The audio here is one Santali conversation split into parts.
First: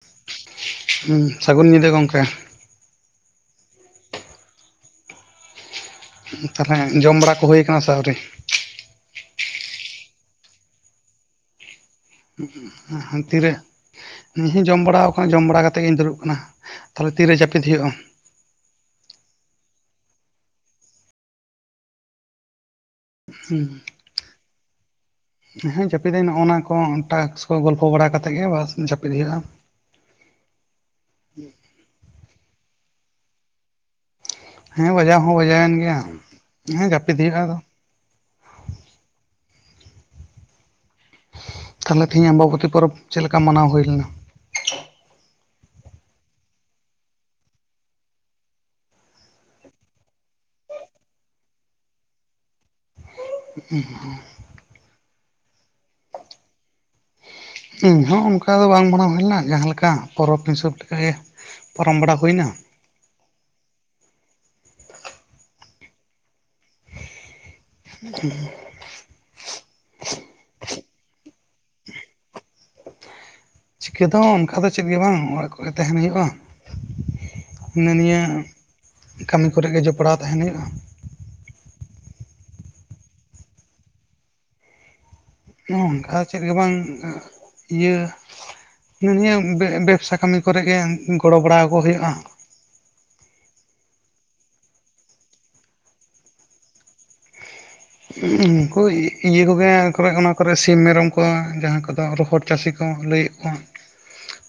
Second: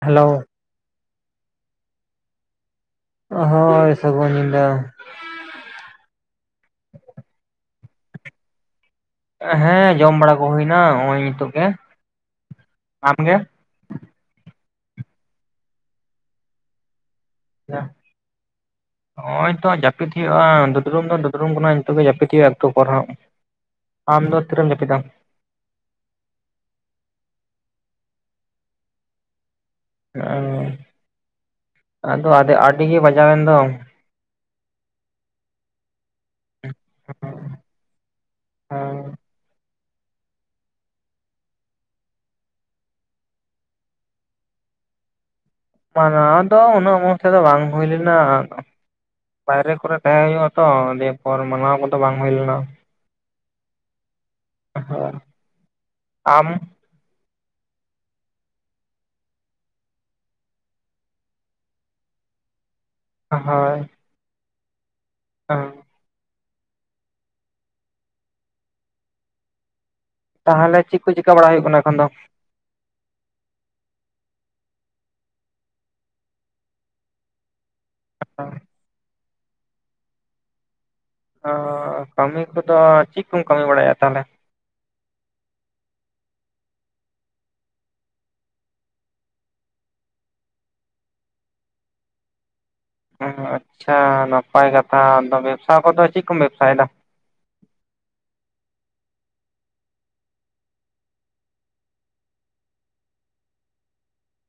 ᱦᱮᱞᱳ ᱦᱩ ᱥᱟᱹᱜᱩᱱ ᱧᱤᱫᱟᱹ ᱜᱚᱢᱠᱮ ᱦᱳᱭ ᱥᱟᱹᱜᱩᱱ ᱧᱤᱫᱟᱹ ᱛᱟᱦᱞᱮ ᱡᱚᱢ ᱵᱟᱲᱟ ᱠᱚ ᱦᱳᱭ ᱠᱟᱱᱟ ᱥᱮ ᱟᱹᱣᱨᱤ? ᱦᱮᱸ ᱡᱚᱢ ᱵᱟᱲᱟ ᱠᱚ ᱦᱩᱭᱱᱟ ᱦᱚᱜ-ᱚᱭ ᱱᱤᱛᱚᱜ ᱜᱮ ᱟᱢᱜᱮ ᱛᱤᱨᱮ, ᱤᱧ ᱦᱚᱸᱧ ᱡᱚᱢ ᱵᱟᱲᱟ ᱟᱠᱟᱱᱟ ᱡᱚᱢ ᱵᱟᱲᱟ ᱠᱟᱛᱮᱫ ᱜᱤᱧ ᱫᱩᱲᱩᱵ ᱠᱟᱱᱟ ᱛᱟᱦᱚᱞᱮ ᱛᱤᱨᱮ ᱡᱟᱹᱯᱤᱫ ᱦᱩᱭᱩᱜᱼᱟ? ᱱᱚᱜᱼᱭ ᱛᱚ ᱡᱟᱯᱤᱫ ᱦᱩᱭᱩᱜᱼᱟ ᱫᱩᱫᱽᱲᱩᱢ ᱫᱚ ᱫᱩᱫᱽᱲᱩᱢ ᱠᱟᱱᱟ ᱱᱤᱛᱚᱜ ᱜᱮ ᱡᱟᱯᱤᱫ ᱦᱩᱭᱩᱜᱼᱟ ᱮᱠᱴᱩ ᱯᱚᱨᱮ ᱦᱟᱸᱜ ᱦᱩᱸ ᱟᱢ ᱫᱚ ᱛᱤᱨᱮᱢ ᱡᱟᱹᱯᱤᱫᱟ ᱦᱮᱸ ᱡᱟᱹᱯᱤᱫᱟᱹᱧ ᱱᱚᱜᱼᱚᱱᱟ ᱠᱚ ᱴᱟᱠᱥ ᱠᱚ ᱜᱚᱞᱯᱚ ᱵᱟᱲᱟ ᱠᱟᱛᱮᱫ ᱜᱮ ᱵᱟᱥ ᱡᱟᱹᱯᱤᱫ ᱦᱩᱭᱩᱜᱼᱟ ᱚ ᱟᱫᱚ ᱟᱫᱮ ᱟᱹᱰᱤ ᱜᱮ ᱵᱟᱡᱟᱣᱮᱱ ᱫᱚ ᱦᱮᱸ ᱵᱟᱡᱟᱣ ᱦᱚᱸ ᱵᱟᱡᱟᱣᱮᱱ ᱜᱮᱭᱟ ᱦᱮᱸ ᱡᱟᱹᱯᱤᱫ ᱦᱩᱭᱩᱜᱼᱟ ᱟᱫᱚ ᱦᱳᱭ ᱛᱟᱦᱚᱞᱮ ᱛᱮᱦᱤᱧ ᱟᱢᱵᱟᱵᱚᱛᱤ ᱯᱚᱨᱚᱵᱽ ᱪᱮᱫ ᱞᱮᱠᱟ ᱢᱟᱱᱟᱣ ᱦᱩᱭ ᱞᱮᱱᱟ? ᱢᱟᱱᱟᱣ ᱫᱚ ᱩᱱᱟᱹᱜ ᱢᱚᱡᱽ ᱛᱮᱫᱚ ᱵᱟᱝ ᱦᱩᱭ ᱞᱮᱱᱟ, ᱵᱟᱭᱨᱮ ᱠᱚᱨᱮ ᱛᱟᱦᱮᱸ ᱦᱩᱭᱩᱜ-ᱟ ᱛᱚ ᱫᱤᱭᱮᱯᱚᱨ ᱢᱟᱱᱟᱣᱟ ᱠᱚᱫᱚ ᱵᱟᱝ ᱦᱩᱭ ᱞᱮᱱᱟ᱾ [unintelligible] ᱦᱮ ᱟᱢ ᱤᱧ ᱦᱚᱸ ᱚᱱᱠᱟ ᱫᱚ ᱵᱟᱝ ᱢᱟᱱᱟᱣ ᱦᱩᱭ ᱞᱮᱱᱟ ᱡᱟᱦᱟᱸ ᱞᱮᱠᱟ ᱯᱚᱨᱚᱵᱽ ᱦᱤᱥᱟᱹᱵ ᱛᱮ ᱯᱟᱨᱚᱢ ᱵᱟᱲᱟ ᱦᱩᱭᱱᱟ, ᱦᱳᱭ, ᱦᱚᱸ, [inaudible] ᱛᱟᱦᱚᱞᱮ ᱪᱮᱫ ᱠᱚ ᱪᱮᱠᱟ ᱵᱟᱲᱟ ᱦᱩᱭᱩᱜ ᱠᱟᱱᱟ ᱮᱠᱷᱚᱱ ᱫᱚ? ᱪᱤᱠᱟᱹ ᱫᱚ ᱚᱝᱠᱟ ᱫᱚ ᱪᱮᱫ ᱜᱮ ᱵᱟᱝ ᱚᱲᱟᱜ ᱠᱚᱨᱮ ᱛᱟᱸᱦᱮᱱ ᱦᱩᱭᱩᱜᱼᱟ᱾ ᱦᱤᱱᱟᱹ ᱱᱤᱭᱟᱹ, ᱠᱟᱹᱢᱤ ᱠᱚᱨᱮ ᱜᱮ ᱡᱚᱯᱲᱟᱣ ᱛᱟᱦᱮᱸᱱ ᱦᱩᱭᱩᱜᱼᱟ᱾ ᱚᱻ ᱠᱟᱹᱢᱤ ᱠᱚᱫᱚ ᱪᱮᱜ ᱠᱚᱢ ᱠᱟᱹᱢᱤ ᱵᱟᱲᱟᱭᱟ ᱛᱟᱦᱚᱞᱮ? ᱱᱚᱝᱠᱟ ᱪᱮᱫ ᱜᱮ ᱵᱟᱝ ᱤᱭᱟᱹ ᱱᱤᱭᱟᱹ ᱵᱮ ᱵᱮᱵᱥᱟ ᱠᱟᱹᱢᱤ ᱠᱚᱨᱮ ᱜᱮ ᱜᱚᱲᱚ ᱵᱟᱲᱟ ᱟᱠᱚ ᱦᱳᱭᱳᱜᱼᱟ᱾ ᱟᱪᱪᱷᱟ ᱱᱟᱯᱟᱭ ᱠᱟᱛᱷᱟ, ᱟᱫᱚ ᱵᱮᱵᱥᱟ ᱠᱚᱫᱚ ᱪᱮᱫ ᱠᱚᱢ ᱵᱮᱵᱥᱟᱭᱮᱫᱟ? ᱩᱝᱠᱩ ᱤᱭᱟᱹ ᱠᱚᱜᱮ, ᱠᱚᱨᱮ ᱚᱱᱟ ᱠᱚᱨᱮ ᱥᱤᱢ ᱢᱮᱨᱚᱢ ᱠᱚ ᱡᱟᱦᱟᱸ ᱠᱚᱫᱚ ᱨᱚᱦᱚᱲ ᱪᱟᱥᱤ ᱠᱚ ᱞᱟᱹᱭᱮᱜ ᱟ,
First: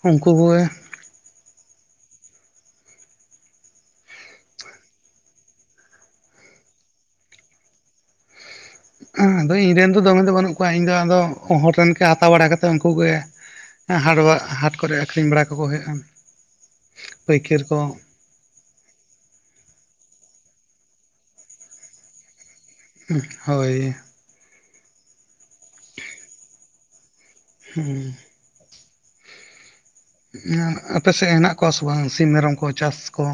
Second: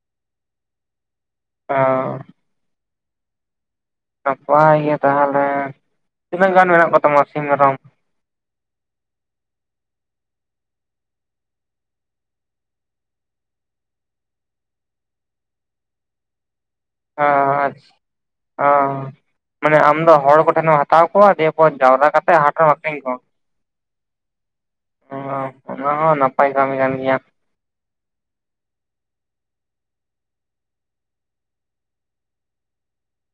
ᱩᱝᱠᱩ ᱠᱚᱜᱮ᱾ [unintelligible] ᱱᱟᱯᱟᱭ ᱜᱮ ᱛᱟᱦᱚᱞᱮ, ᱛᱤᱱᱟᱹᱜ ᱜᱟᱱ ᱢᱮᱱᱟᱜ ᱠᱚ ᱛᱟᱢᱟ ᱥᱤᱢ ᱢᱮᱨᱚᱢ? ᱟᱫᱚ ᱤᱧ ᱨᱮᱱ ᱫᱚ ᱫᱚᱢᱮ ᱫᱚ ᱵᱟᱹᱱᱩᱜ ᱠᱚᱣᱟ ᱤᱧ ᱫᱚ ᱟᱫᱚ ᱦᱚᱲ ᱨᱮᱱ ᱜᱮ ᱦᱟᱛᱟᱣ ᱵᱟᱲᱟ ᱠᱟᱛᱮ ᱩᱝᱠᱩ ᱜᱮ ᱦᱟᱴ ᱵᱟᱜ ᱦᱟᱴ ᱠᱚᱨᱮ ᱟᱠᱷᱨᱤᱧ ᱵᱟᱲᱟ ᱠᱚᱠᱚ ᱦᱩᱭᱩᱜᱼᱟ, ᱯᱟᱹᱭᱠᱟᱹᱨ ᱠᱚ᱾ ᱚᱻ, ᱢᱟᱱᱮ ᱟᱢ ᱫᱚ ᱦᱚᱲ ᱠᱚ ᱴᱷᱮᱱᱮᱢ ᱦᱟᱛᱟᱣ ᱠᱚᱣᱟ ᱫᱤᱭᱮᱯᱚᱨ ᱡᱟᱣᱨᱟ ᱠᱟᱛᱮ ᱦᱟᱴ ᱨᱮᱢ ᱟᱠᱷᱨᱤᱧ ᱠᱚᱣᱟ᱾ ᱦᱳᱭ ᱚᱻ ᱚᱱᱟ ᱦᱚᱸ ᱱᱟᱯᱟᱭ ᱠᱟᱹᱢᱤ ᱠᱟᱱ ᱜᱮᱭᱟ᱾ ᱦᱩᱸ᱾ ᱚᱱᱟ ᱟᱯᱮ ᱥᱮᱜ ᱦᱮᱱᱟᱜ ᱠᱚᱣᱟ ᱥᱮ ᱵᱟᱝ ᱥᱤᱢ ᱢᱮᱨᱚᱢ ᱠᱚ ᱪᱟᱥ ᱠᱚ?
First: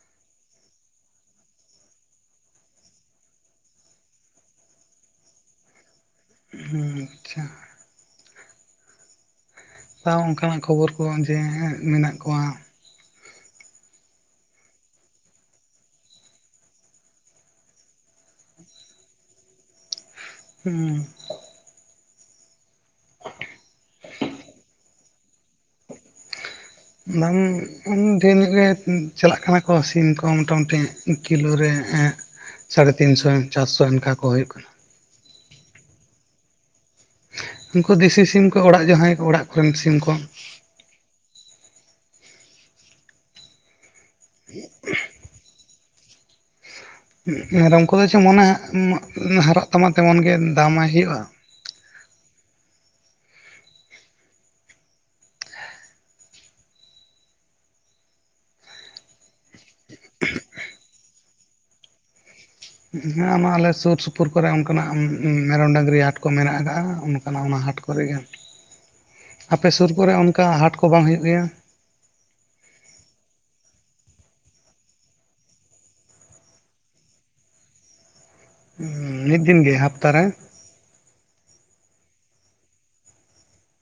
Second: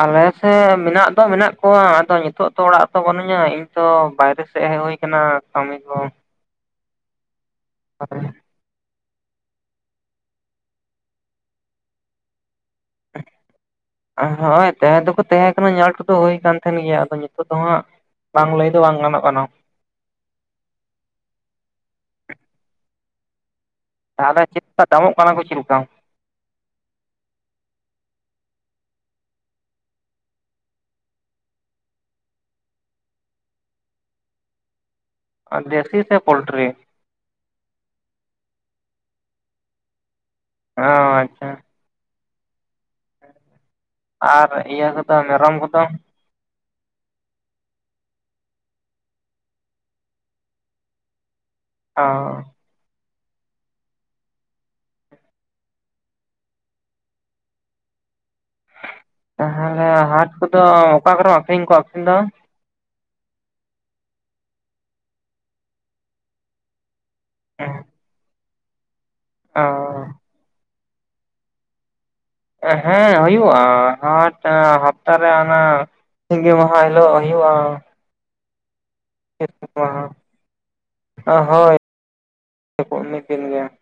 ᱟᱞᱮ ᱥᱮᱫ ᱢᱮᱱᱟᱜ ᱫᱚ ᱢᱮᱱᱟᱜ ᱠᱚᱣᱟ ᱟᱫᱚ ᱱᱤᱛᱚᱜ ᱛᱚ ᱚᱲᱟᱜ ᱨᱮ ᱛᱚ ᱵᱟᱹᱱᱩᱧᱟ ᱤᱧᱛᱚ ᱵᱟᱭᱨᱮ ᱥᱮᱜ ᱦᱮᱜ ᱦᱩᱭ ᱠᱟᱱᱟ ᱠᱟᱹᱢᱤ ᱠᱚ᱾ ᱦᱩᱸ ᱟᱪᱪᱷᱟ᱾ [inaudible] ᱛᱟᱣ ᱚᱝᱠᱟᱱᱟᱜ ᱠᱷᱚᱵᱚᱨ ᱠᱚ ᱡᱮ ᱢᱮᱱᱟᱜ ᱠᱚᱣᱟ᱾ ᱦᱳᱭ ᱛᱟᱦᱮᱸ ᱫᱚᱠᱚ ᱛᱟᱦᱮᱸ ᱠᱟᱱᱟ ᱧᱮᱞ ᱦᱚᱴᱩ ᱫᱚ ᱦᱩᱭ ᱠᱟᱱ ᱛᱟᱦᱮᱸᱱ ᱜᱮᱭᱟ ᱟᱫᱚ ᱱᱤᱛᱳᱜ ᱫᱚ ᱦᱟᱸᱜ ᱵᱟᱝ ᱞᱟᱹᱭ ᱫᱚ ᱵᱟᱝ ᱜᱟᱱᱚᱜ ᱠᱟᱱᱟ᱾ ᱦᱩᱸ᱾ [inaudible] ᱛᱟᱦᱚᱞᱮ ᱪᱮᱫᱠᱟ ᱫᱟᱢᱚᱜ ᱠᱟᱱᱟ ᱠᱚ ᱪᱮᱫ ᱞᱮᱠᱟ? ᱫᱟᱢ ᱰᱷᱮᱨ ᱧᱚᱜ ᱜᱮ ᱪᱟᱞᱟᱜ ᱠᱟᱱᱟ ᱠᱚ ᱥᱤᱢ ᱠᱚ ᱢᱚᱴᱟ ᱢᱩᱴᱤ ᱠᱤᱞᱳ ᱨᱮ ᱮᱸ ᱥᱟᱲᱮ ᱛᱤᱱᱥᱚ, ᱪᱟᱥᱥᱚ ᱚᱝᱠᱟ ᱠᱚ ᱦᱳᱭᱳᱜ ᱠᱟᱱᱟ᱾ ᱟᱨ ᱫᱮᱥᱤ ᱥᱮ ᱯᱳᱞᱴᱨᱤ? ᱩᱝᱠᱩ ᱫᱤᱥᱤ ᱥᱤᱢ ᱠᱚ ᱚᱲᱟᱜ ᱡᱟᱦᱟᱸᱭ ᱚᱲᱟᱜ ᱠᱚᱨᱮᱱ ᱥᱤᱢ ᱠᱚ᱾ ᱚᱸᱻ ᱟᱪᱪᱷᱟ᱾ ᱟᱨ ᱤᱭᱟᱹ ᱠᱚᱫᱚ ᱢᱮᱨᱚᱢ ᱠᱚᱫᱚ? ᱢᱮᱨᱚᱢ ᱠᱚᱫᱚ ᱡᱮᱢᱚᱱᱮ ᱦᱟᱨᱟᱜ ᱛᱟᱢᱟ ᱛᱮᱢᱚᱱ ᱜᱮ ᱫᱟᱢᱟᱭ ᱦᱩᱭᱩᱜᱼᱟ᱾ ᱚᱻ᱾ ᱛᱟᱦᱚᱞᱮ ᱦᱟᱴ ᱠᱚᱫᱚ ᱚᱠᱟ ᱠᱚᱨᱮᱢ ᱟᱠᱷᱨᱤᱧ ᱠᱚᱣᱟᱢ ᱟᱠᱷᱨᱤᱧ ᱫᱚ? ᱦᱮᱸ ᱚᱱᱟ ᱟᱞᱮ ᱥᱩᱨ ᱥᱩᱯᱩᱨ ᱠᱚᱨᱮ ᱚᱱᱠᱟᱱᱟᱜ ᱢᱮᱨᱚᱢ ᱰᱟᱝᱨᱤ ᱦᱟᱴ ᱠᱚ ᱢᱮᱱᱟᱜ ᱟᱠᱟᱜᱼᱟ ᱚᱱ ᱠᱟᱱᱟ ᱚᱱᱟ ᱦᱟᱴ ᱠᱚᱨᱮ ᱜᱮ ᱟᱯᱮ ᱥᱩᱨ ᱠᱚᱨᱮ ᱚ ᱚᱱᱠᱟ ᱦᱟᱴ ᱠᱚ ᱵᱟᱝ ᱦᱩᱭᱩᱜ ᱜᱮᱭᱟ? ᱦᱮᱸ ᱦᱩᱭᱩᱜᱼᱟ ᱦᱟᱴ ᱦᱟᱯᱛᱟᱨᱮ ᱚᱱᱟ ᱥᱤᱸᱜᱤ ᱢᱟᱦᱟ ᱦᱤᱞᱳᱜ ᱦᱤᱭᱩᱜᱼᱟ ᱾ ᱦᱩᱸ ᱢᱤᱫ ᱫᱤᱱ ᱜᱤ ᱦᱟᱯᱛᱟᱨᱮ? ᱳ ᱦᱳᱭ ᱠᱚ ᱢᱤᱫ ᱫᱤᱱ ᱜᱮ ᱾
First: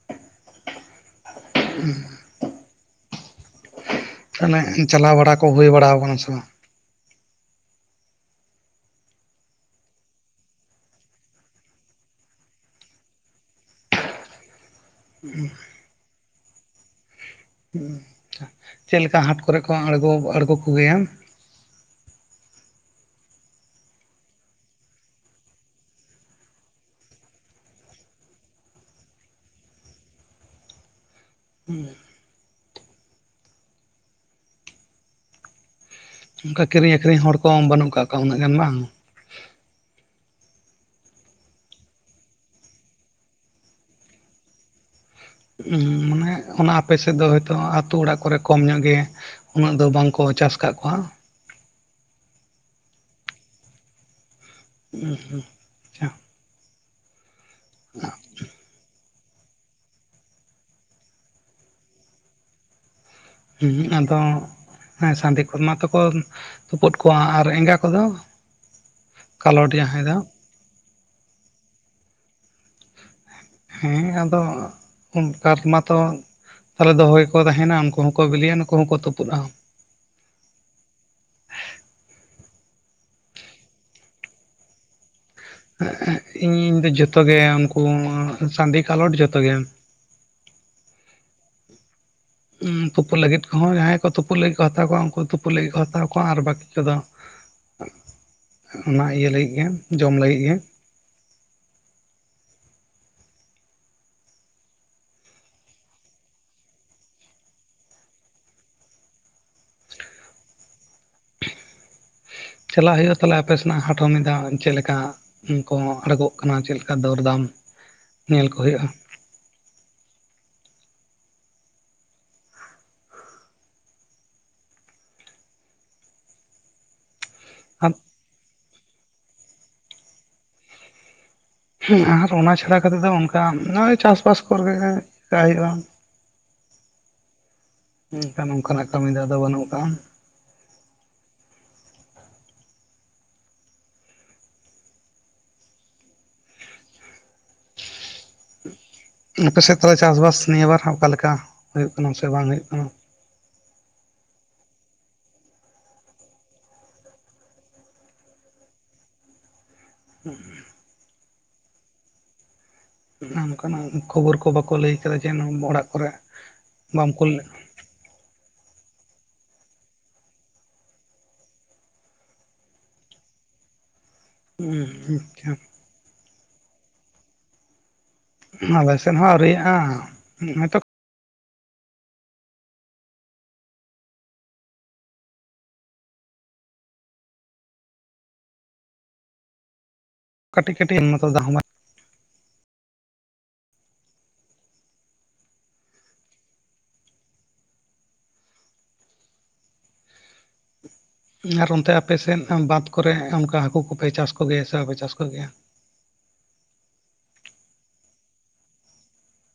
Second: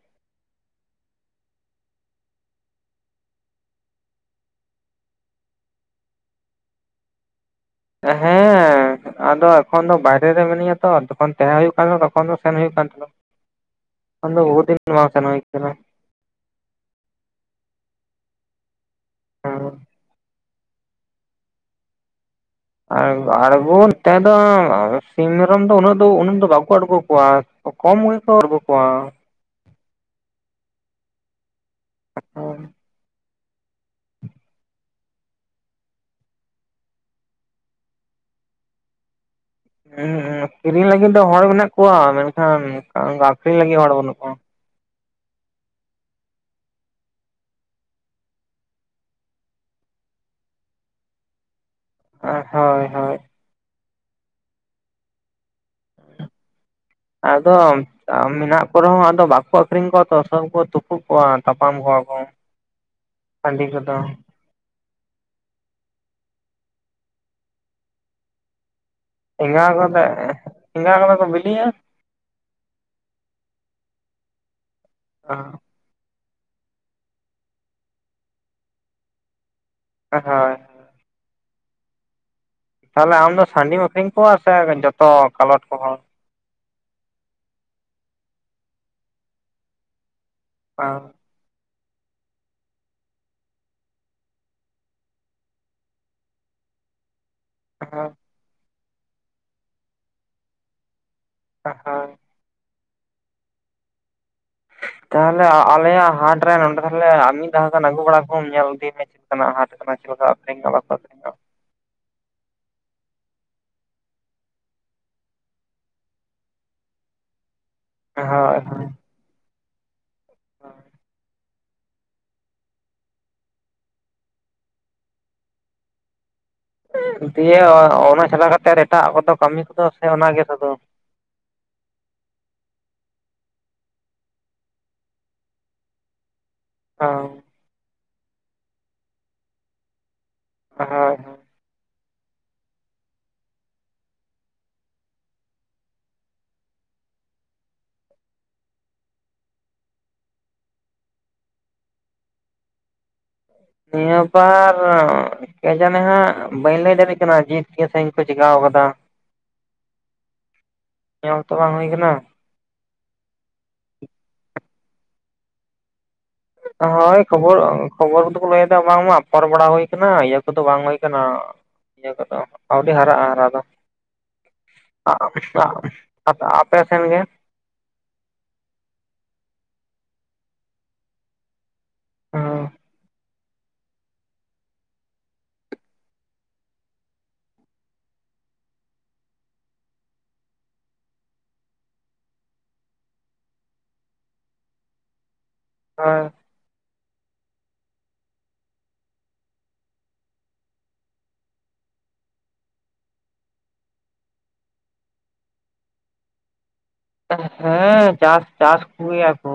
[inaudible] ᱛᱟᱦᱚᱞᱮ ᱪᱟᱞᱟᱣ ᱵᱟᱲᱟ ᱠᱚ ᱦᱩᱭ ᱵᱟᱲᱟ ᱟᱠᱟᱱᱟ ᱥᱮ ᱵᱟᱝ? ᱦᱮᱸ ᱟᱫᱚ ᱮᱠᱷᱚᱱ ᱫᱚ ᱵᱟᱭᱨᱮ ᱨᱮ ᱢᱮᱱᱟᱹᱧᱟ ᱛᱚ ᱛᱚᱠᱷᱚᱱ ᱛᱟᱦᱮᱸ ᱦᱩᱭᱩᱜ ᱠᱟᱱ ᱛᱚᱠᱷᱚᱱ ᱫᱚ ᱥᱮᱱ ᱦᱩᱭᱩᱜ ᱠᱟᱱ ᱛᱟᱦᱮᱸᱱᱟ ᱾ ᱛᱚᱠᱷᱚᱱ ᱫᱚ ᱵᱩᱦᱩ ᱫᱤᱱ ᱢᱟᱝ ᱥᱮᱱ ᱦᱩᱭ ᱟᱠᱟᱱᱟ ᱾ ᱦᱩᱸ ᱪᱮᱫ ᱞᱮᱠᱟ ᱦᱟᱴ ᱠᱚᱨᱮ ᱦᱮᱸ ᱠᱚ ᱟᱬᱜᱳ ᱟᱬᱜᱚ ᱠᱚᱜᱮᱭᱟ? ᱟᱬᱜᱚ ᱱᱮᱛᱮ ᱫᱚ ᱥᱤᱢ ᱢᱮᱨᱚᱢ ᱫᱚ ᱩᱱᱟᱹᱜ ᱫᱚ ᱩᱱᱟᱹᱜ ᱫᱚ ᱵᱟᱝᱠᱚ ᱟᱬᱜᱳ ᱠᱚᱣᱟ ᱾ ᱠᱚᱢ ᱜᱮᱠᱚ ᱟᱹᱜᱩᱠᱚᱣᱟ ᱾ ᱦᱩᱸ ᱾ [unintelligible] ᱚᱱᱠᱟ ᱠᱤᱨᱤᱧ ᱟᱠᱷᱨᱤᱧ ᱦᱚᱲ ᱠᱚᱦᱚᱸ ᱵᱟᱹᱱᱩᱜ ᱟᱠᱟᱜ ᱠᱚᱣᱟ ᱩᱱᱟᱹᱜ ᱜᱟᱱ ᱵᱟᱝ? ᱦᱩᱸ ᱦᱩᱸ ᱠᱤᱨᱤᱧ ᱞᱟᱹᱜᱤᱫ ᱫᱚ ᱦᱚᱲ ᱢᱮᱱᱟᱜ ᱠᱚᱣᱟ ᱢᱮᱱᱠᱷᱟᱱ ᱟᱠᱷᱤᱧ ᱞᱟᱹᱜᱤᱫ ᱦᱚᱲ ᱵᱟᱹᱱᱩᱜ ᱠᱚᱣᱟ ᱾ ᱦᱩᱸ ᱢᱟᱱᱮ ᱚᱱᱟ ᱟᱯᱮ ᱥᱮᱫ ᱫᱚ ᱦᱚᱭᱛᱳ ᱟᱹᱛᱩᱳ ᱚᱲᱟᱜ ᱠᱚᱨᱮ ᱠᱚᱢ ᱧᱚᱜ ᱜᱮ ᱩᱱᱟᱹᱜ ᱫᱚ ᱵᱟᱝ ᱠᱚ ᱪᱟᱥ ᱠᱟᱜ ᱠᱚᱣᱟ ᱾ ᱚ ᱦᱳᱭᱼᱦᱳᱭ ᱾ ᱦᱩᱸᱼᱦᱩᱸ ᱾ ᱟᱫᱚ ᱠᱟᱢ ᱢᱮᱱᱟᱜ ᱠᱚ ᱨᱮᱦᱚᱸ ᱟᱫᱚ ᱵᱟᱠᱚ ᱛᱚ ᱟᱹᱠᱷᱨᱤᱧ ᱠᱚᱣᱟ ᱛᱚ ᱥᱚᱵ ᱠᱚ ᱛᱩᱯᱩᱜ ᱠᱚᱣᱟ ᱛᱟᱯᱟᱢ ᱠᱚᱣᱟ ᱠᱚ ᱾ ᱦᱩᱸ ᱟᱫᱚ ᱦᱮᱸ ᱥᱟᱺᱰᱤ ᱠᱚᱢᱟ ᱛᱚᱠᱚ ᱛᱩᱯᱩᱫ ᱠᱚᱣᱟ ᱟᱨ ᱮᱸᱜᱟ ᱠᱚᱫᱚ? ᱮᱸᱜᱟ ᱠᱟᱞᱚᱴ ᱠᱚᱫᱮ ᱡᱟᱦᱟᱸᱭ ᱫᱚ ᱮᱸᱜᱟ ᱠᱚᱫᱚ ᱠᱚ ᱵᱤᱞᱤᱭᱟ ᱾ ᱦᱮᱸ ᱟᱫᱚ ᱚᱱᱠᱟ ᱨᱮ ᱢᱟᱛᱚ ᱛᱟᱦᱚᱞᱮ ᱫᱚᱦᱚᱭ ᱜᱮ ᱠᱚ ᱛᱟᱦᱮᱱᱟ ᱩᱱᱠᱩ ᱦᱚᱸᱠᱚ ᱵᱤᱞᱜᱤᱭᱟ ᱱᱩᱠᱩ ᱦᱚᱸᱠᱚ ᱛᱩᱯᱩᱜᱼᱟ᱾ ᱦᱳᱭ ᱾ ᱛᱟᱦᱚᱞᱮ ᱟᱢᱫᱚ ᱥᱟᱺᱰᱤᱢ ᱟᱹᱠᱷᱨᱤᱧ ᱠᱚᱜᱣᱟ ᱥᱮ ᱡᱚᱛᱚ ᱠᱟᱞᱚᱴ? ᱠᱚ ᱦᱚᱲ ᱤᱧ ᱫᱚ ᱡᱚᱛᱚ ᱜᱮ ᱩᱱᱠᱩ ᱥᱟᱺᱰᱤ ᱠᱟᱞᱚᱴ ᱡᱚᱛᱚ ᱜᱮ᱾ ᱚᱸ ᱾ ᱛᱩᱯᱩ ᱞᱟᱹᱜᱤᱫ ᱠᱚᱦᱚᱸ ᱡᱟᱦᱟᱸᱭ ᱠᱚ ᱛᱩᱯᱩᱜ ᱞᱟᱹᱜᱤᱫ ᱠᱚ ᱦᱟᱛᱟᱣ ᱠᱚᱣᱟ ᱩᱱᱠᱩ ᱛᱩᱯᱩ ᱞᱟᱹᱜᱤᱫ ᱠᱚ ᱦᱟᱛᱟᱣ ᱠᱚᱣᱟ ᱟᱨ ᱵᱟᱹᱠᱤ ᱠᱚᱫᱚ [inaudible] [inaudible] ᱚᱱᱟ ᱤᱭᱟᱹ ᱞᱟᱹᱜᱤᱫ ᱜᱮ ᱡᱚᱢ ᱞᱟᱹᱜᱤᱫ ᱜᱮ᱾ ᱚ ᱦᱳᱭ ᱾ ᱛᱟᱦᱚᱞᱮ ᱟᱞᱮᱭᱟᱜ ᱦᱟᱴ ᱨᱮ ᱱᱚᱰᱮ ᱛᱟᱦᱚᱞᱮ ᱢᱤᱫ ᱫᱷᱟᱣ ᱜᱟᱱ ᱟᱹᱜᱩ ᱵᱟᱲᱟ ᱠᱚᱢ ᱧᱮᱞ ᱤᱫᱤᱭ ᱢᱮ᱾ ᱪᱮᱫ ᱞᱮᱠᱟᱱ ᱟᱜ ᱦᱟᱴ ᱠᱟᱱᱟ ᱪᱮᱫ ᱠᱟ ᱠᱚ ᱟᱠᱷᱨᱤᱧ ᱚᱜ ᱟ ᱥᱮ ᱵᱟᱝᱟ ᱠᱚ ᱟᱠᱷᱨᱤᱧ ᱚᱜᱼᱟ ᱾ ᱪᱟᱞᱟᱜ ᱦᱩᱭᱩᱜᱼᱟ ᱛᱟᱦᱚᱞᱮ ᱟᱯᱮ ᱥᱮᱱᱟᱜ ᱦᱟᱴ ᱦᱚᱸ ᱢᱤᱫ ᱫᱷᱟ ᱪᱮᱫ ᱞᱮᱠᱟ ᱠᱩ ᱟᱲᱜᱚᱜ ᱠᱟᱱᱟ ᱪᱮᱫ ᱞᱮᱠᱟ ᱫᱚᱨᱫᱟᱢ ᱧᱮᱞᱠᱩ ᱦᱳᱭ ᱦᱩᱭᱩᱜᱼᱟ᱾ ᱦᱳᱭ ᱫᱤᱭᱮ ᱟᱨ ᱚᱱᱟ ᱪᱷᱟᱲᱟ ᱠᱟᱛᱮᱫ ᱮᱴᱟᱜ ᱠᱚᱫᱚ ᱠᱟᱹᱢᱤ ᱠᱚᱫᱚ ᱥᱮ ᱚᱱᱟᱜᱮ ᱥᱩᱫᱩ ᱟᱨ ᱚᱱᱟ ᱪᱷᱟᱲᱟ ᱠᱟᱛᱮᱫ ᱫᱚ ᱚᱱᱠᱟ ᱱᱚᱜᱚᱭ ᱪᱟᱥ ᱵᱟᱥ ᱠᱚᱨᱮᱜ ᱪᱤᱠᱟᱭ ᱦᱩᱭᱩᱜᱼᱟ᱾ ᱚ ᱾ ᱢᱮᱱᱠᱷᱟᱱ ᱚᱱᱠᱟᱱᱟᱜ ᱠᱟᱹᱢᱤ ᱫᱚ ᱟᱫᱚ ᱵᱟᱹᱱᱩᱜ ᱟᱠᱟᱜ-ᱟ᱾ ᱦᱳᱭ, ᱟᱯᱮ ᱥᱮᱫ ᱛᱟᱞᱚᱞᱮ ᱪᱟᱥᱼᱵᱟᱥ ᱱᱤᱭᱟᱹᱵᱟᱨ ᱚᱠᱟᱞᱮᱠᱟ ᱦᱩᱭᱩᱜ ᱠᱟᱱᱟ ᱥᱮ ᱵᱟᱝ ᱦᱩᱭᱩᱜ ᱠᱟᱱᱟ? ᱱᱤᱭᱟᱹ ᱵᱟᱨ ᱠᱮ ᱡᱟᱱᱤ ᱦᱟᱸᱜ ᱵᱟᱹᱧ ᱞᱟᱹᱭ ᱫᱟᱲᱮᱭᱟᱜ ᱠᱟᱱᱟ ᱡᱮ ᱥᱟᱺᱦᱤᱧ ᱠᱚ ᱪᱮᱠᱟᱣ ᱠᱟᱫᱟ᱾ ᱦᱩᱸ, ᱧᱮᱞ ᱛᱚ ᱵᱟᱝ ᱦᱩᱭ ᱠᱟᱱᱟ᱾ ᱱᱚ ᱱᱚᱝᱠᱟᱱᱟᱜ ᱠᱷᱚᱵᱚᱨ ᱠᱚ ᱵᱟᱠᱚ ᱞᱟᱹᱭ ᱠᱟᱫᱟ ᱡᱮ ᱚᱲᱟᱜ ᱠᱚᱨᱮ, ᱵᱟᱢ ᱦᱚᱭ ᱠᱩᱞ ᱠᱷᱚᱵᱚᱨ, ᱠᱷᱚᱵᱚᱨ ᱫᱚᱠᱚ ᱞᱟᱹᱭᱮᱫᱟ ᱵᱟᱝᱢᱟ ᱟᱯᱚᱨ ᱵᱟᱲᱟ ᱦᱩᱭ ᱠᱟᱱᱟ ᱤᱭᱟᱹ ᱠᱚᱫᱚ ᱵᱟᱝ ᱦᱩᱭ ᱠᱟᱱᱟ᱾ ᱤᱭᱟᱹ ᱠᱚᱫᱚ, ᱟᱹᱣᱨᱤ ᱦᱟᱨᱟᱜᱼᱟ ᱦᱟᱨᱟ ᱫᱚ᱾ ᱟ ᱟᱯᱮ ᱥᱮᱱ ᱜᱮ? ᱟᱞᱮ ᱥᱮᱫ ᱦᱚᱸ ᱟᱹᱣᱨᱤᱟᱜᱼᱟ, ᱱᱚᱜ ᱚᱭ ᱛᱚ, ᱚ, ᱠᱟᱹᱴᱤᱡ ᱠᱟᱹᱴᱤᱡ [unintelligible] ᱦᱚᱭ, ᱟᱨ ᱚᱱᱛᱮ ᱟᱯᱮᱥᱮᱫ ᱵᱟᱸᱫᱷ ᱠᱚᱨᱮ ᱚᱱᱠᱟ ᱦᱟᱹᱠᱩ ᱠᱚᱯᱮ ᱪᱟᱥ ᱠᱚᱜᱮᱭᱟ ᱥᱮ ᱵᱟᱯᱮ ᱪᱟᱥ ᱠᱚᱜᱮᱭᱟ? ᱦᱮᱸ ᱪᱟᱥ ᱪᱟᱥ ᱠᱜᱮᱭᱟᱠᱚ᱾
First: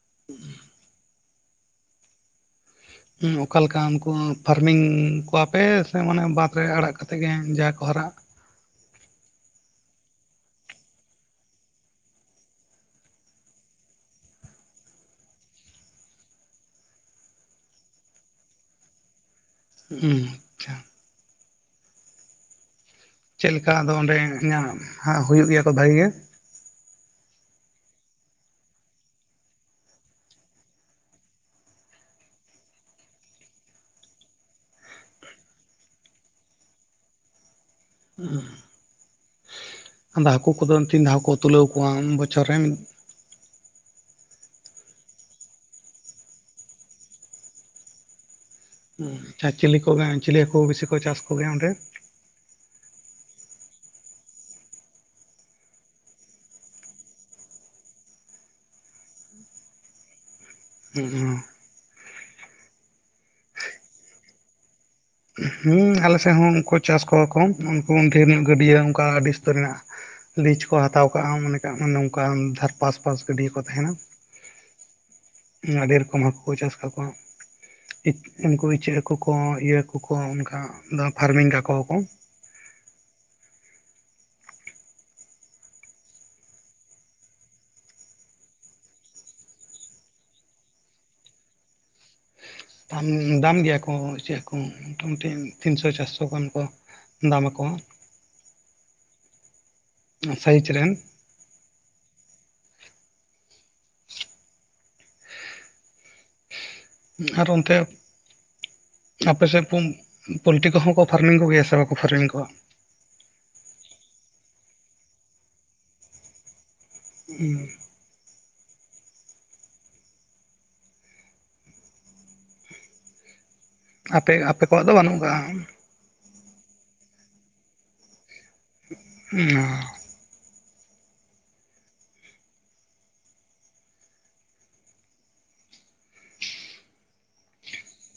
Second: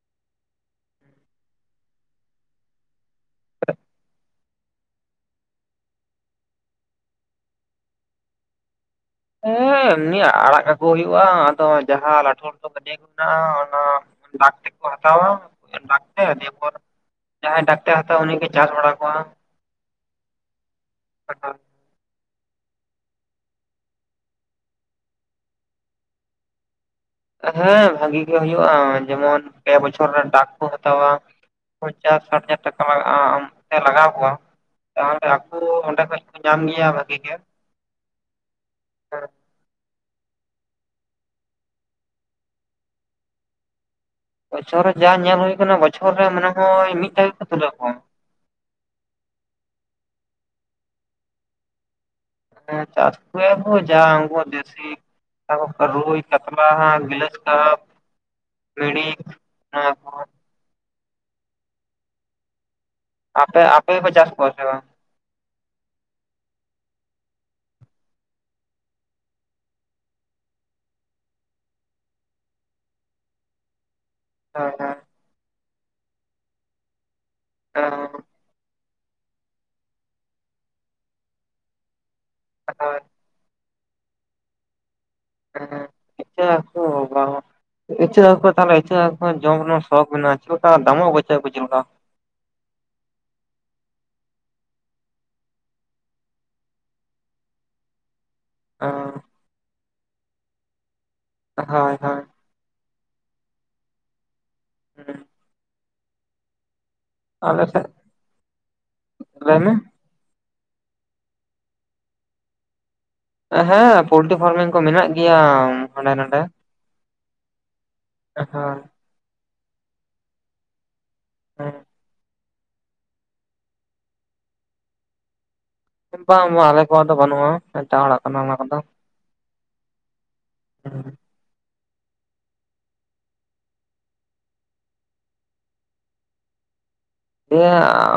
[unintelligible] ᱚᱠᱟ ᱞᱮᱠᱟ ᱩᱱᱠᱩ, ᱯᱷᱟᱨᱢᱤᱝ ᱠᱚᱣᱟ ᱯᱮ ᱥᱮ ᱢᱟᱱᱮ ᱵᱟᱸᱫᱽ ᱨᱮ ᱟᱲᱟᱜ ᱠᱟᱛᱮᱫ ᱜᱮ ᱡᱟᱦᱟᱸ ᱠᱚ ᱦᱟᱨᱟᱜ᱾ ᱦᱮᱸ ᱮᱢᱱᱤ ᱟᱲᱟᱜ ᱠᱟᱠᱚ ᱦᱩᱭᱩᱜᱼᱟ, ᱟᱫᱚ ᱡᱟᱦᱟᱸ ᱞᱟᱴᱷᱩᱟᱴᱷᱩ ᱜᱟᱹᱰᱭᱟᱹ ᱠᱚ ᱢᱮᱱᱟᱜᱼᱟ ᱚᱱᱟ, ᱰᱟᱠᱛᱮ ᱠᱚ ᱦᱟᱛᱟᱣᱟ ᱰᱟᱠᱛᱮ ᱱᱤᱭᱟᱹᱯᱚᱨ, ᱡᱟᱦᱟᱸᱭ ᱰᱟᱠ ᱛᱮ ᱦᱟᱛᱟᱣᱟᱭ ᱩᱱᱤ ᱜᱮᱭ ᱪᱟᱥ ᱵᱟᱲᱟ ᱠᱚᱣᱟ᱾ ᱟᱪᱪᱷᱟ, [unintelligible] ᱪᱮᱫ ᱞᱮᱠᱟ ᱟᱫᱚ ᱚᱸᱰᱮ ᱧᱟᱢ ᱦᱩᱭᱩᱜ ᱜᱮᱭᱟ ᱠᱚ ᱵᱷᱟᱹᱜᱮ ᱜᱮ᱾ ᱦᱮᱸ ᱵᱷᱟᱹᱜᱤ ᱜᱮ ᱦᱩᱭᱩᱜᱼᱟ, ᱡᱮᱢᱚᱱ ᱯᱮ ᱵᱚᱪᱷᱚᱨ ᱜᱟᱱ ᱰᱟᱠ ᱠᱚ ᱦᱟᱛᱟᱣᱟ᱾ ᱯᱚᱧᱪᱟᱥ ᱥᱟᱴ ᱦᱟᱡᱟᱨ ᱴᱟᱠᱟ ᱞᱟᱜᱟᱜ-ᱟ ᱞᱟᱜᱟᱣ ᱠᱚᱣᱟ᱾ ᱛᱟᱦᱚᱞᱮ ᱟᱠᱚ ᱚᱸᱰᱮ ᱠᱷᱚᱡ ᱠᱚ ᱧᱟᱢ ᱜᱮᱭᱟ ᱵᱷᱟᱹᱜᱤ ᱜᱮ᱾ ᱟᱫᱚ ᱦᱟᱹᱠᱩ ᱠᱚᱫᱚ ᱛᱤᱱ ᱫᱷᱟᱣ ᱠᱚ ᱛᱩᱞᱟᱹᱣ ᱠᱚᱣᱟ ᱵᱚᱪᱷᱚᱨ ᱨᱮ? ᱵᱚᱪᱷᱚᱨ ᱨᱮ ᱡᱟ ᱧᱮᱞ ᱦᱩᱭᱳ ᱠᱟᱱᱟ ᱵᱚᱪᱷᱚᱨ ᱨᱮ ᱢᱚᱱᱮ ᱦᱚᱭ ᱢᱤᱫ ᱫᱷᱟᱣ ᱜᱮ ᱠᱚ ᱛᱩᱞᱟᱹᱣ ᱠᱚᱣᱟ᱾ [unintelligible] ᱪᱤᱞᱤ ᱠᱚᱜᱮ ᱪᱤᱞᱤ ᱦᱟᱹᱠᱩ ᱵᱤᱥᱤ ᱠᱚ ᱪᱟᱥ ᱠᱚ ᱜᱮᱭᱟ ᱚᱸᱰᱮ? ᱦᱮᱸ ᱪᱟᱥ ᱠᱚᱭᱟᱠᱟ ᱡᱟ ᱩᱱᱠᱩ ᱦᱟᱸᱜ ᱫᱮᱥᱤ, ᱨᱩᱭ ᱠᱟᱛᱞᱟ ᱦᱟᱸᱜ ᱜᱤᱞᱟᱹᱥ ᱠᱟᱯ᱾ ᱵᱮᱲᱤ, [unintelligible] ᱦᱮᱸ, [unintelligible] ᱟᱯᱮ ᱟᱯᱮ ᱯᱮ ᱪᱟᱥ ᱠᱚᱣᱟ ᱥᱮ ᱵᱟᱝ? ᱦᱩᱸ, ᱟᱞᱮ ᱥᱮᱫ ᱦᱚᱸ ᱩᱱᱠᱩ ᱪᱟᱥ ᱠᱚᱣᱟ ᱠᱚ ᱩᱱᱠᱩ ᱰᱷᱮᱨ ᱧᱚᱜ ᱜᱟᱹᱰᱭᱟᱹ ᱚᱱᱠᱟ ᱟᱹᱰᱤ ᱩᱥᱛᱟᱹᱨ ᱢᱮᱱᱟᱜ-ᱟ᱾ ᱞᱤᱡ ᱠᱚ ᱦᱟᱛᱟᱣ ᱠᱟᱜᱼᱟ ᱢᱚᱱᱮ ᱠᱟᱜ ᱢᱮ ᱱᱚᱝᱠᱟ ᱫᱷᱟᱨ ᱯᱟᱥᱼᱯᱟᱥ ᱜᱟᱹᱰᱭᱟᱹ ᱠᱚ ᱛᱟᱦᱮᱸᱱᱟ᱾ [unintelligible] ᱟᱹᱰᱤ ᱨᱚᱠᱚᱢ ᱦᱟᱹᱠᱩ ᱠᱚ ᱪᱟᱥ ᱠᱟᱠᱚᱣᱟ᱾ ᱩᱱᱠᱩ ᱤᱪᱟᱹᱜ ᱦᱟᱹᱠᱳ ᱠᱚ ᱤᱭᱟᱹ ᱦᱟᱠᱳ ᱠᱚ ᱚᱱᱠᱟ ᱫᱚᱢᱮ ᱯᱷᱟᱨᱢᱤᱝ ᱠᱟᱠᱚᱣᱟ ᱠᱚ᱾ [unintelligible] ᱦᱮᱸ ᱤᱪᱟᱹᱜ ᱦᱟᱹᱠᱩ, [unintelligible] [unintelligible] ᱤᱪᱟᱹᱜ ᱦᱟᱠᱳ ᱛᱟᱦᱚᱞᱮ ᱤᱪᱟᱹᱜ ᱦᱟᱠᱳ ᱡᱚᱢ ᱨᱮᱱᱟᱜ ᱥᱚᱠ ᱢᱮᱱᱟᱜᱼᱟ ᱪᱮᱫ ᱞᱮᱠᱟ ᱫᱟᱢ ᱟᱠᱚ ᱤᱪᱟᱹᱜ ᱦᱟᱠᱳ ᱪᱮᱫ ᱞᱮᱠᱟ? ᱫᱟᱢ ᱜᱮᱭᱟ ᱠᱚ ᱤᱪᱟᱹᱜ ᱦᱟᱠᱳ ᱢᱚᱴᱟᱢᱩᱴᱤ ᱛᱤᱱᱥᱚ ᱪᱟᱨᱥᱚ ᱜᱟᱱ ᱠᱚ ᱫᱟᱢ ᱟᱠᱚ [unintelligible] ᱥᱟᱭᱤᱡ ᱨᱮᱱᱼᱼ ᱦᱳᱭ ᱦᱳᱭ [unintelligible] ᱟᱨ ᱟᱞᱮ ᱚᱱᱛᱮ ᱥᱮᱫ ᱟᱯᱮ ᱞᱟᱹᱭ ᱥᱮᱫ ᱢᱮ [unintelligible] ᱯᱚᱞᱴᱤ ᱠᱚᱦᱚᱸ ᱠᱚ ᱯᱷᱟᱨᱢᱤᱝ ᱠᱚ ᱜᱮᱭᱟ ᱥᱮ ᱵᱟᱠᱚ ᱯᱷᱟᱨᱢᱤᱝ ᱠᱚᱣᱟ? ᱦᱮᱸ ᱯᱳᱞᱴᱨᱤ ᱯᱷᱟᱨᱢᱤᱝ ᱠᱚ ᱢᱮᱱᱟᱜ ᱜᱮᱭᱟ ᱦᱟᱸᱰᱮ ᱱᱟᱰᱮ᱾ [unintelligible] [unintelligible] ᱦᱮᱸ ᱟᱯᱮ ᱟᱯᱮ ᱠᱚᱣᱟᱜ ᱫᱚ ᱵᱟᱹᱱᱩᱜ ᱟᱠᱟᱜᱼᱟ? ᱵᱟᱝ ᱵᱟᱝ ᱟᱞᱮ ᱠᱚᱣᱟᱜ ᱫᱚ ᱵᱟᱹᱱᱩᱜᱼᱟ ᱮᱴᱟᱜ ᱦᱚᱲᱟᱜ ᱠᱟᱱᱟ ᱚᱱᱟ ᱠᱚᱫᱚ᱾ [unintelligible] [unintelligible] [unintelligible]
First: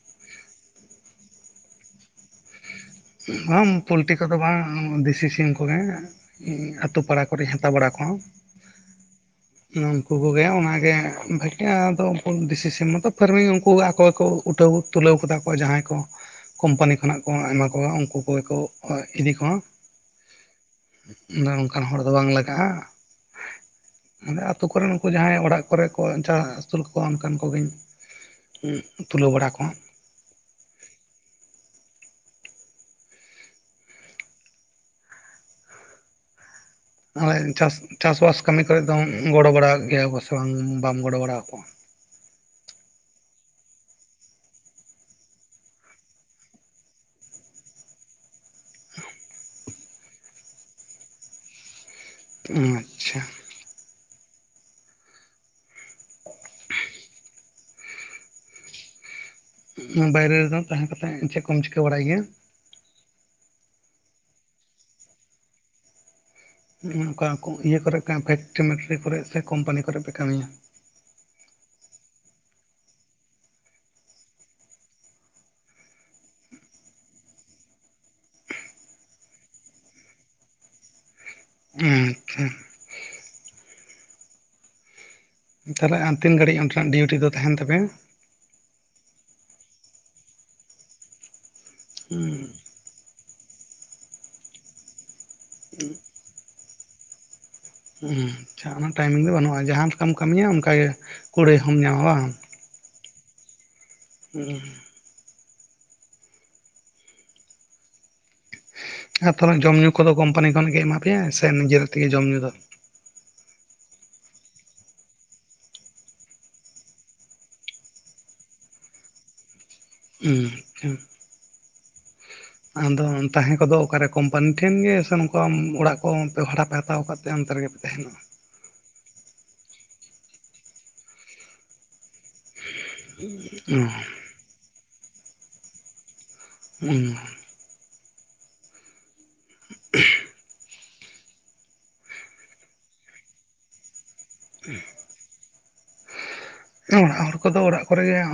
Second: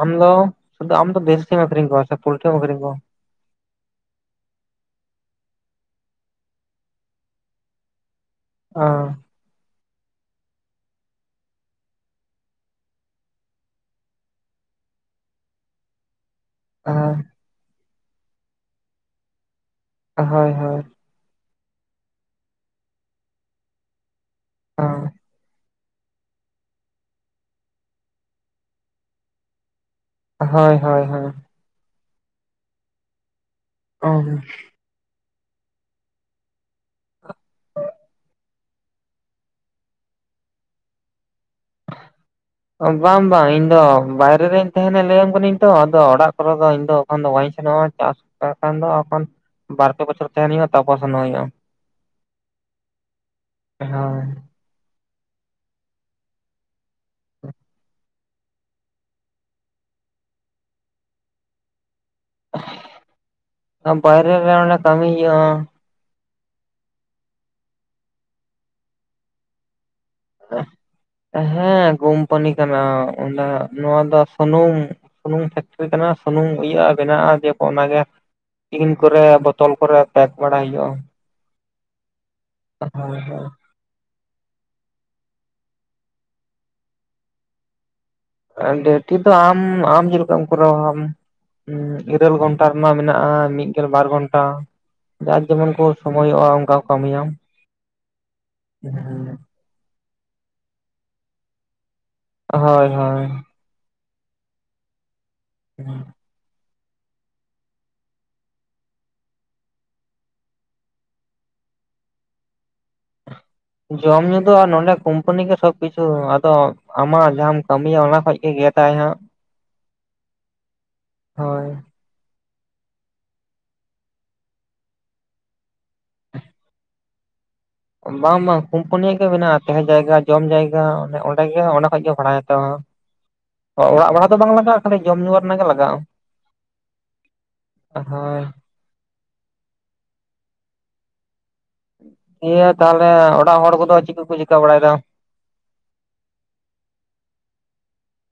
ᱟᱢ ᱫᱚ ᱥᱩᱫᱩ ᱟᱢ ᱫᱚ ᱫᱮᱥᱤᱢ ᱜᱮ ᱟᱹᱠᱷᱨᱤᱧ ᱠᱚᱣᱟ ᱥᱮ ᱯᱳᱞᱴᱨᱤ ᱮᱢ ᱟᱹᱠᱷᱨᱤᱧ ᱠᱚᱣᱟ? ᱵᱟᱝ ᱯᱳᱞᱴᱤ ᱠᱚᱫᱚ ᱵᱟᱝ, ᱫᱮᱥᱤ ᱥᱤᱢ ᱠᱚᱜᱮᱼᱼ ᱟᱛᱳ ᱯᱟᱲᱟ ᱠᱚᱨᱮᱧ ᱦᱟᱛᱟᱣ ᱵᱟᱲᱟ ᱠᱚᱣᱟ᱾ ᱚᱻ [inaudible] ᱩᱱᱠᱩ ᱠᱚ ᱜᱮ ᱚᱱᱟ ᱜᱮ ᱵᱷᱟᱜᱤ ᱟᱫᱚ ᱩᱱᱠᱩ ᱫᱮᱥᱤ ᱥᱤᱢ ᱢᱚᱛᱚ ᱯᱷᱟᱨᱢᱤᱝ ᱩᱱᱠᱩ ᱟᱠᱚ ᱠᱚ ᱩᱴᱟᱹᱣ ᱛᱩᱞᱟᱹᱣ ᱠᱚᱛᱟ ᱠᱚ ᱡᱟᱦᱟᱸᱭ ᱠᱚᱼᱼ ᱠᱳᱢᱯᱟᱱᱤ ᱠᱷᱚᱱᱟᱜ ᱠᱚ ᱮᱢᱟ ᱠᱚᱣᱟ ᱩᱱᱠᱩ ᱠᱚᱜᱮ ᱠᱚ ᱤᱫᱤ ᱠᱚᱣᱟ᱾ ᱦᱳᱭ ᱦᱳᱭ, ᱚᱱᱠᱟᱱ ᱦᱚᱲ ᱫᱚ ᱵᱟᱝ ᱞᱟᱜᱟᱜᱼᱟ ᱟᱞᱮ ᱟᱛᱳ ᱚ, ᱠᱚᱨᱮᱱ ᱩᱱᱠᱩ ᱡᱟᱦᱟᱸᱭ ᱚᱲᱟᱜᱼᱼ ᱠᱚᱨᱮ ᱠᱚ [unintelligible] ᱟᱹᱥᱩᱞ ᱠᱚ ᱚᱱᱠᱟᱱ ᱠᱚᱜᱮᱧ ᱛᱩᱞᱟᱹᱣ ᱵᱟᱲᱟ ᱠᱚᱣᱟ᱾ ᱦᱳᱭ ᱦᱳᱭ ᱦᱳᱭ, [unintelligible] ᱦᱚᱭ ᱪᱟᱥ-ᱪᱟᱥ-ᱵᱟᱥ ᱠᱟᱹᱢᱤ ᱠᱚᱨᱮᱫ ᱫᱚᱢ ᱜᱚᱲᱚ ᱵᱟᱲᱟ ᱜᱮᱭᱟ ᱠᱚ ᱥᱮ ᱵᱟᱝ ᱵᱟᱢ ᱜᱚᱲᱚ ᱵᱟᱲᱟ ᱟᱠᱚᱣᱟ? [inaudible] ᱵᱟᱝ ᱵᱟᱝ ᱤᱧ ᱫᱚ ᱵᱟᱭᱨᱮ ᱨᱮᱧ ᱛᱟᱦᱮᱸᱱᱟ ᱞᱟᱹᱭᱟᱢ ᱠᱟᱹᱱᱟᱹᱧ ᱛᱚ ᱟᱫᱚ ᱚᱲᱟᱜ ᱠᱚᱨᱮ ᱫᱚ ᱤᱧ ᱫᱚᱼᱼ ᱮᱠᱷᱚᱱ ᱫᱚ ᱵᱟᱹᱧ ᱥᱮᱱᱚᱜ-ᱟ ᱪᱟᱥ [unintelligible] ᱵᱟᱨᱯᱮ ᱵᱟᱪᱷᱚᱨ ᱛᱟᱦᱮᱸᱱ ᱦᱩᱭᱩᱜ ᱟ ᱛᱟᱨᱯᱚᱨ ᱥᱮᱱᱚᱜ ᱦᱩᱭᱩᱜ-ᱟ᱾ [unintelligible] [unintelligible] ᱵᱟᱭᱨᱮ ᱨᱮᱫᱚ ᱛᱟᱦᱮᱸ ᱠᱟᱛᱮᱫ ᱪᱮᱫ ᱠᱚᱢ ᱪᱤᱠᱟᱹ ᱵᱟᱲᱟᱭ ᱜᱮᱭᱟ? ᱵᱟᱭᱨᱮ ᱨᱮ ᱠᱟᱹᱢᱤ ᱦᱩᱭᱩᱜᱼᱟ ᱾ ᱚᱱᱠᱟ ᱤᱭᱟᱹ ᱠᱚᱨᱮ [unintelligible] ᱯᱷᱮᱠᱴᱨᱤ ᱢᱮᱠᱴᱨᱤ ᱠᱚᱨᱮ ᱥᱮ ᱠᱳᱢᱯᱟᱱᱤ ᱠᱚᱨᱮ ᱯᱮ ᱠᱟᱹᱢᱤᱭᱟ? ᱦᱮᱸ ᱠᱚᱢᱯᱟᱱᱤ ᱠᱟᱱᱟ ᱚᱱᱟ ᱱᱚᱣᱟ ᱫᱚ ᱥᱩᱱᱩᱢ ᱾ ᱥᱩᱱᱩᱢ ᱯᱷᱮᱠᱴᱨᱤ ᱠᱟᱱᱟ ᱥᱩᱱᱩᱢ ᱤᱭᱟᱹᱜᱼᱟ ᱵᱮᱱᱟᱜᱼᱟ ᱡᱮ ᱠᱚ ᱚᱱᱟ ᱜᱮ, ᱛᱤᱱ ᱠᱚᱨᱮ ᱵᱳᱛᱚᱞ ᱠᱚᱨᱮ ᱯᱮᱠ ᱵᱟᱲᱟᱭ ᱦᱩᱭᱩᱜᱼᱟ ᱾ ᱦᱩᱸ ᱟᱪᱪᱷᱟ ᱾ ᱦᱳᱭ ᱦᱳᱭ ᱾ ᱛᱟᱦᱚᱞᱮ ᱟᱢ ᱛᱤᱱ ᱜᱷᱟᱹᱲᱤᱡ ᱚᱱᱰᱮᱱᱟ-ᱜ ᱰᱤᱩᱴᱤ ᱫᱚ ᱛᱟᱦᱮᱱ ᱛᱟᱯᱮᱭᱟ? ᱰᱩᱴᱤ ᱫᱚ ᱟᱢ, ᱟᱢ ᱪᱮᱫᱠᱟᱢ ᱠᱚᱨᱟᱣᱼᱟ᱾ ᱟᱢ ᱤᱨᱟᱹᱞ ᱦᱩᱸ ᱜᱷᱚᱱᱴᱟ ᱾ ᱢᱟ ᱢᱮᱱᱟᱜᱼᱟ᱾ ᱢᱤᱫᱜᱞ ᱵᱟᱨ ᱜᱷᱚᱱᱴᱟ ᱾ ᱡᱟᱨ ᱡᱮᱢᱚᱱ ᱠᱚ ᱥᱳᱢᱚᱭᱚᱜᱼᱟ᱾ ᱚᱱᱠᱟ ᱠᱚ ᱠᱟᱹᱢᱤᱭᱟ ᱾ ᱟᱪᱪᱷᱟ ᱚᱱᱟ ᱴᱟᱭᱤᱢᱤᱝ ᱫᱚ ᱵᱟᱹᱱᱩᱜᱼᱟ᱾ ᱡᱟᱦᱟᱸ ᱞᱮᱠᱟᱢ ᱠᱟᱹᱢᱤᱭᱟ ᱚᱱᱠᱟᱜ ᱜᱮ ᱠᱩᱲᱟᱹᱭ ᱦᱚᱢ ᱧᱟᱢᱟ ᱾ ᱦᱳᱭ ᱦᱳᱭ ᱾ ᱦᱮᱸ ᱾ [inaudible] ᱟᱨ ᱛᱷᱚᱲᱮ ᱡᱚᱢ ᱧᱩ ᱠᱚᱼᱫᱚ ᱠᱳᱢᱯᱟᱱᱤ ᱠᱷᱚᱱᱟᱜ ᱜᱮ ᱮᱢᱟ ᱯᱮᱭᱟ᱾ ᱥᱮ ᱱᱤᱡᱮᱨ ᱛᱮᱜᱮ ᱡᱚᱢᱼ ᱧᱩ ᱫᱚ? ᱡᱚᱢ ᱧᱩ ᱫᱚ, ᱱᱚᱰᱮᱸ ᱠᱳᱢᱯᱟᱱᱤ ᱜᱮ ᱥᱚᱵ ᱠᱤᱪᱷᱩ ᱟᱫᱚ ᱟᱢᱟᱜ ᱡᱟᱦᱟᱸᱟᱢ ᱠᱟᱹᱢᱤᱭᱟ ᱾ ᱚᱱᱟ ᱠᱷᱚᱡ ᱜᱮ ᱜᱮᱫ ᱟᱭᱼᱦᱟᱸᱜ ᱾ ᱦᱩᱸ ᱟᱪᱪᱷᱟ ᱾ ᱦᱳᱭ ᱾ ᱟᱫᱚ ᱛᱟᱦᱮᱸ ᱠᱚ-ᱫᱚ ᱚᱠᱟᱨᱮ ᱠᱳᱢᱯᱟᱱᱤ ᱴᱷᱮᱱ ᱜᱮ ᱥᱮ᱾ ᱱᱚᱝᱠᱟ ᱚᱲᱟᱜ ᱠᱚ ᱵᱷᱽᱟᱲᱟ ᱯᱮ ᱦᱟᱛᱟᱣ ᱟᱠᱟᱫ ᱛᱮ᱾ ᱚᱱᱛᱮ ᱨᱮᱜᱮ? ᱵᱟᱝ, ᱵᱟᱝ ᱠᱩᱢᱯᱟᱱᱤᱭᱟ-ᱜ ᱜᱮ ᱢᱮᱱᱟᱜᱼᱟ᱾ ᱛᱟᱦᱮᱸ ᱡᱟᱭᱜᱟ ᱡᱚᱢ ᱡᱟᱭᱜᱟ ᱮ ᱚᱸᱰᱮ ᱜᱮ ᱚᱸ ᱠᱷᱚᱡ ᱜᱮ ᱵᱷᱟᱲᱟᱭ ᱦᱟᱛᱟᱣᱟ ᱾ ᱚᱸ ᱛᱟᱦᱮᱱᱟ? ᱚᱲᱟᱜ ᱵᱷᱽᱟᱲᱟ ᱫᱚ ᱵᱟᱝ ᱞᱟᱜᱟᱜᱼᱟ᱾ ᱫᱚ ᱡᱚᱢᱼᱧᱩ ᱨᱮᱱᱟᱜ ᱜᱮ ᱞᱟᱜᱟᱜᱼᱟ ᱾ ᱦᱩᱸ ᱾ ᱟᱨᱦᱚᱭ, [unintelligible] ᱦᱮᱸ ᱛᱟᱦᱚᱞᱮ ᱚᱲᱟᱜ ᱦᱚᱲ ᱠᱚᱼᱫᱚ ᱪᱮᱫ ᱞᱮᱠᱟ ᱠᱚᱠᱩ ᱚᱲᱟᱜ ᱦᱚᱲ ᱠᱚᱼᱫᱚ ᱚᱲᱟᱜ ᱠᱚᱨᱮ ᱜᱮ ᱾